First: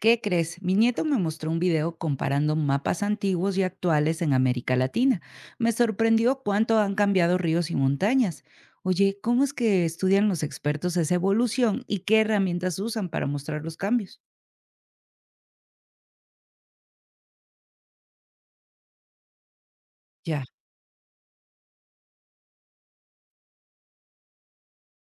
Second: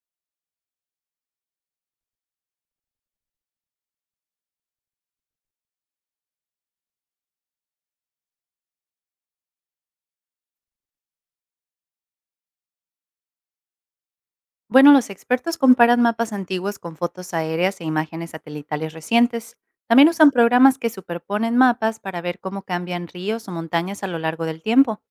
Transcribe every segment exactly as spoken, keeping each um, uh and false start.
¿Qué crees? Mi nieto me mostró un video comparando mapas antiguos y actuales en América Latina. Me sorprendió cuánto han cambiado ríos y montañas. Oye, ¿cómo es que estudian los expertos esa evolución y qué herramientas usan para mostrar los cambios? Bueno, los expertos comparan mapas antiguos con fotos aéreas e imágenes satelitales recientes. También usan Ya. programas que superponen mapas para ver cómo cambian ríos o montañas a lo largo del tiempo.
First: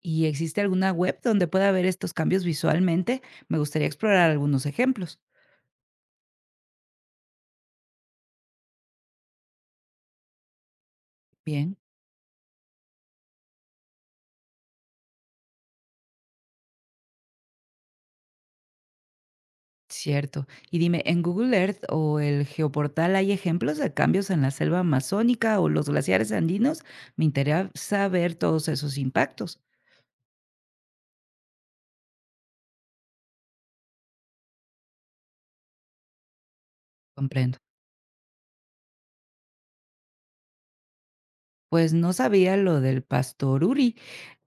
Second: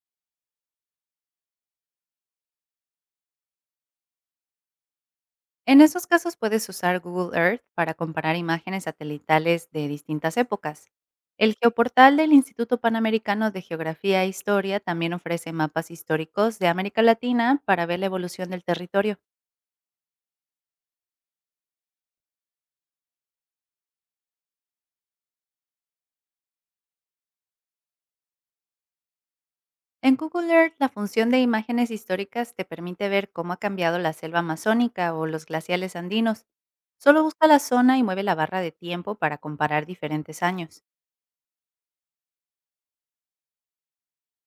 ¿Y existe alguna web donde pueda ver estos cambios visualmente? Me gustaría explorar algunos ejemplos. En esos casos puedes usar Google Earth para comparar imágenes satelitales de distintas épocas. El Bien. geoportal del Instituto Panamericano de Geografía e Historia también ofrece mapas históricos de América Latina para ver la evolución del territorio. Cierto. Y dime, ¿en Google Earth o el geoportal hay ejemplos de cambios en la selva amazónica o los glaciares andinos? Me interesa ver todos esos impactos. En Google Earth, la función de imágenes históricas te permite ver cómo ha cambiado la selva amazónica o los glaciales andinos. Solo busca Comprendo. la zona y mueve la barra de tiempo para comparar diferentes años. Pues no sabía lo del pastor Uri.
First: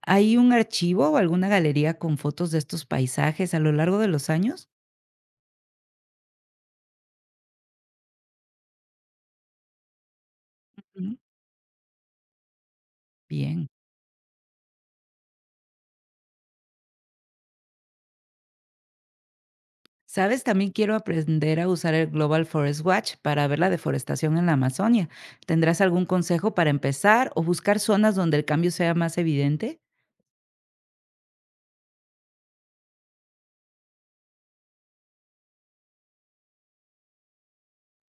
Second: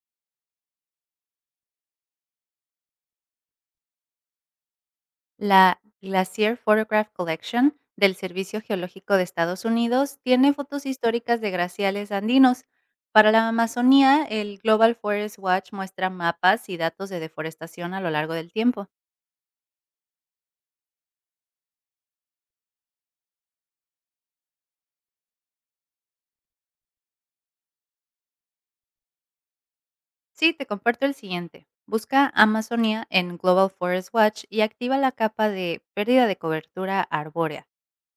¿Hay un archivo o alguna galería con fotos de estos paisajes a lo largo de los años? La Glacier Photograph Collection del Servicio Geológico de Estados Unidos tiene fotos Ujú. históricas de glaciales andinos. Para la Bien. Amazonía, el Global Forest Watch muestra mapas y datos de deforestación a lo largo del tiempo. ¿Sabes? También quiero aprender a usar el Global Forest Watch para ver la deforestación en la Amazonia. ¿Tendrás algún consejo para empezar o buscar zonas donde el cambio sea más evidente? Sí, te comparto el siguiente: busca Amazonia en Global Forest Watch y activa la capa de pérdida de cobertura arbórea.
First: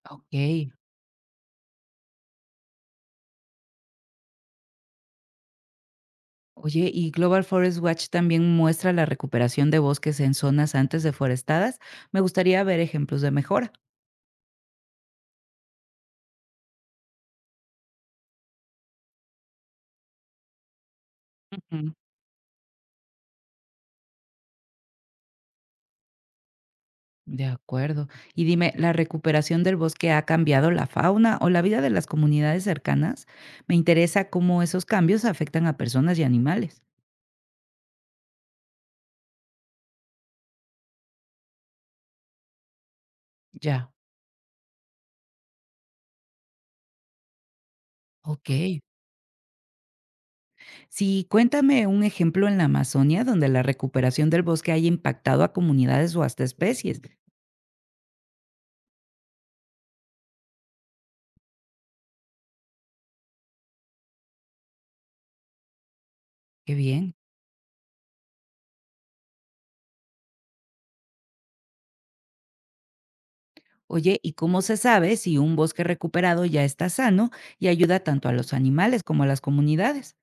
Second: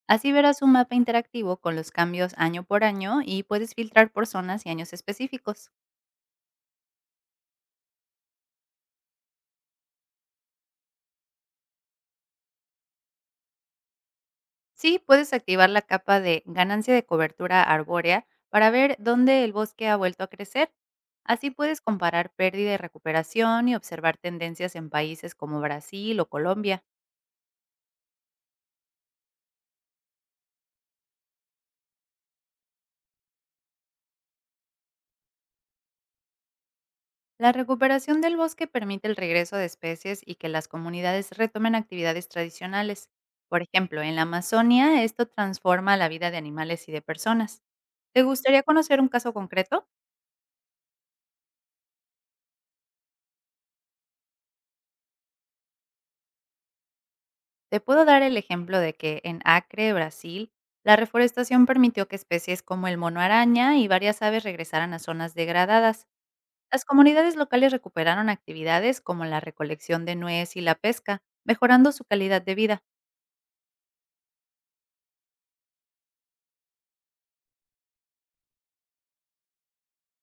Así verás Ok. un mapa interactivo con los cambios año por año y puedes filtrar por zonas y años específicos. Oye, ¿y Global Forest Watch también muestra la recuperación de bosques en zonas antes deforestadas? Me gustaría ver ejemplos de mejora. Sí, puedes activar la capa de ganancia de cobertura arbórea para ver dónde el bosque ha vuelto a crecer. Así puedes Ujú. comparar pérdida y recuperación y observar tendencias en países como Brasil o Colombia. De acuerdo. Y dime, ¿la recuperación del bosque ha cambiado la fauna o la vida de las comunidades cercanas? Me interesa cómo esos cambios afectan a personas y animales. La recuperación del bosque permite el regreso de especies y que las comunidades retomen actividades tradicionales. Por Ya, ejemplo, en la Amazonia esto transforma la vida de animales y de personas. ¿Te gustaría ok. conocer un caso concreto? Sí, cuéntame un ejemplo en la Amazonia donde la recuperación del bosque haya impactado a comunidades o hasta especies. Te puedo dar el ejemplo de que en Acre, Brasil, la reforestación permitió que especies como el mono araña y varias aves regresaran a zonas degradadas. Qué Las bien. comunidades locales recuperaron actividades como la recolección de nuez y la pesca, mejorando su calidad de vida. Oye, ¿y cómo se sabe si un bosque recuperado ya está sano y ayuda tanto a los animales como a las comunidades?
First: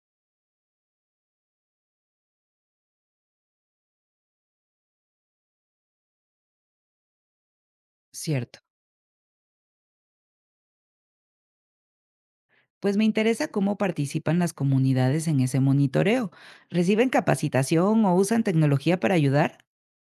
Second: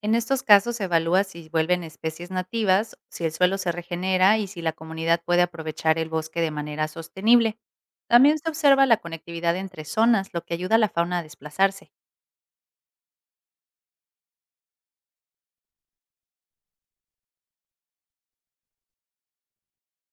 En estos casos se evalúa si vuelven especies nativas, si el suelo se regenera y si la comunidad puede aprovechar el bosque de manera sostenible. También se Cierto. observa la conectividad entre zonas, lo que ayuda a la fauna a desplazarse. Pues me interesa cómo participan las comunidades en ese monitoreo. ¿Reciben capacitación o usan tecnología para ayudar?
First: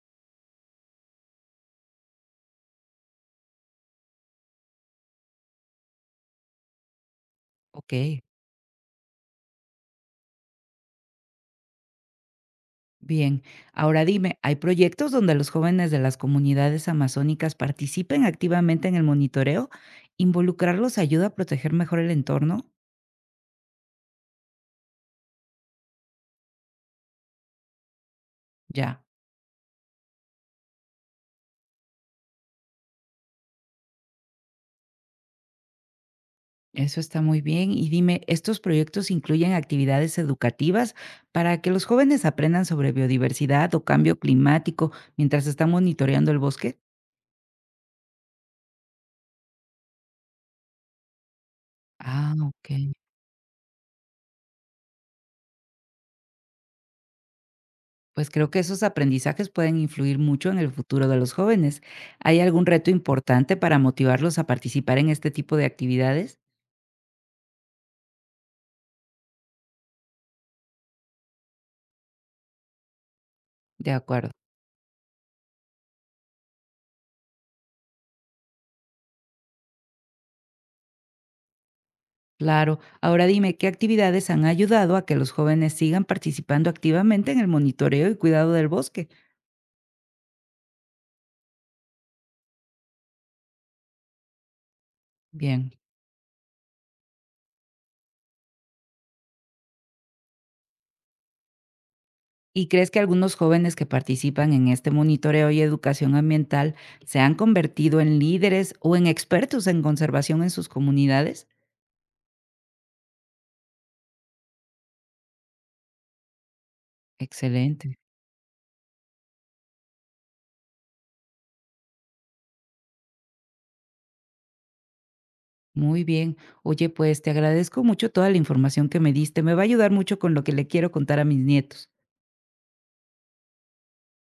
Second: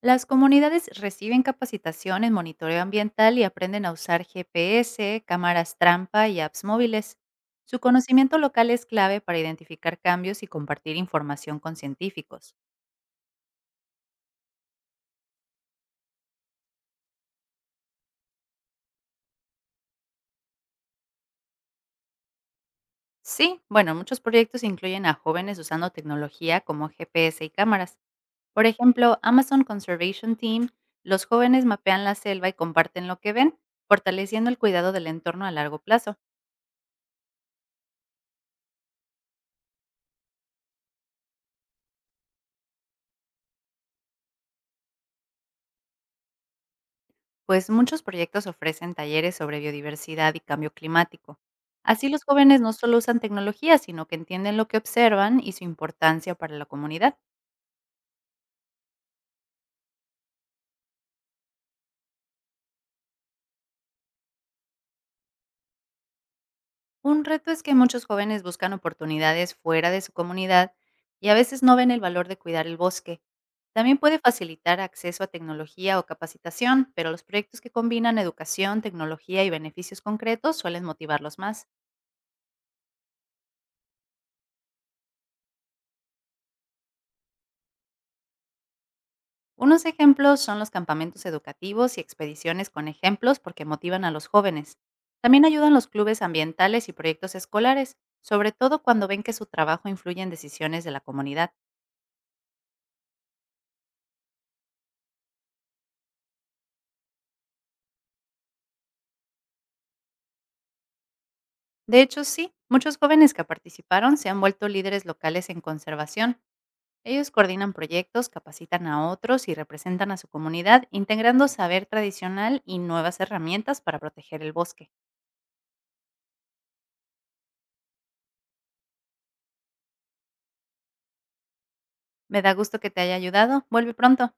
Las comunidades reciben capacitación en monitoreo ambiental y aprenden a usar G P S, cámaras trampa y apps móviles. Su Ok. conocimiento local es clave para identificar cambios y compartir información con científicos. Bien, ahora dime, ¿hay proyectos donde los jóvenes de las comunidades amazónicas participen activamente en el monitoreo? ¿Involucrarlos ayuda a proteger mejor el entorno? Sí, bueno, muchos proyectos incluyen a jóvenes usando tecnología como G P S y cámaras. Por Ya. ejemplo, Amazon Conservation Team, los jóvenes mapean la selva y comparten lo que ven, fortaleciendo el cuidado del entorno a largo plazo. Eso está muy bien. Y dime, ¿estos proyectos incluyen actividades educativas para que los jóvenes aprendan sobre biodiversidad o cambio climático mientras están monitoreando el bosque? Pues muchos proyectos ofrecen talleres sobre biodiversidad y cambio climático. Así los Ah, jóvenes ok. no solo usan tecnología, sino que entienden lo que observan y su importancia para la comunidad. Pues creo que esos aprendizajes pueden influir mucho en el futuro de los jóvenes. ¿Hay algún reto importante para motivarlos a participar en este tipo de actividades? Un reto es que muchos jóvenes buscan oportunidades fuera de su comunidad y a veces no ven el valor de cuidar el bosque. De También puede acuerdo. facilitar acceso a tecnología o capacitación, pero los proyectos que combinan educación, tecnología y beneficios concretos suelen motivarlos más. Claro. Ahora dime, ¿qué actividades han ayudado a que los jóvenes sigan participando activamente en el monitoreo y cuidado del bosque? Unos ejemplos son los campamentos educativos y expediciones con ejemplos, porque motivan a los jóvenes. También Bien. ayudan los clubes ambientales y proyectos escolares, sobre todo cuando ven que su trabajo influye en decisiones de la comunidad. ¿Y crees que algunos jóvenes que participan en este monitoreo y educación ambiental se han convertido en líderes o en expertos en conservación en sus comunidades? De hecho, sí, muchos jóvenes que participaron se han vuelto líderes locales en conservación. Ellos coordinan Excelente. proyectos, capacitan a otros y representan a su comunidad, integrando saber tradicional y nuevas herramientas para proteger el bosque. Muy bien. Oye, pues te agradezco mucho toda la información que me diste. Me va a ayudar mucho con lo que le quiero contar a mis nietos. Me da gusto que te haya ayudado. Vuelve pronto.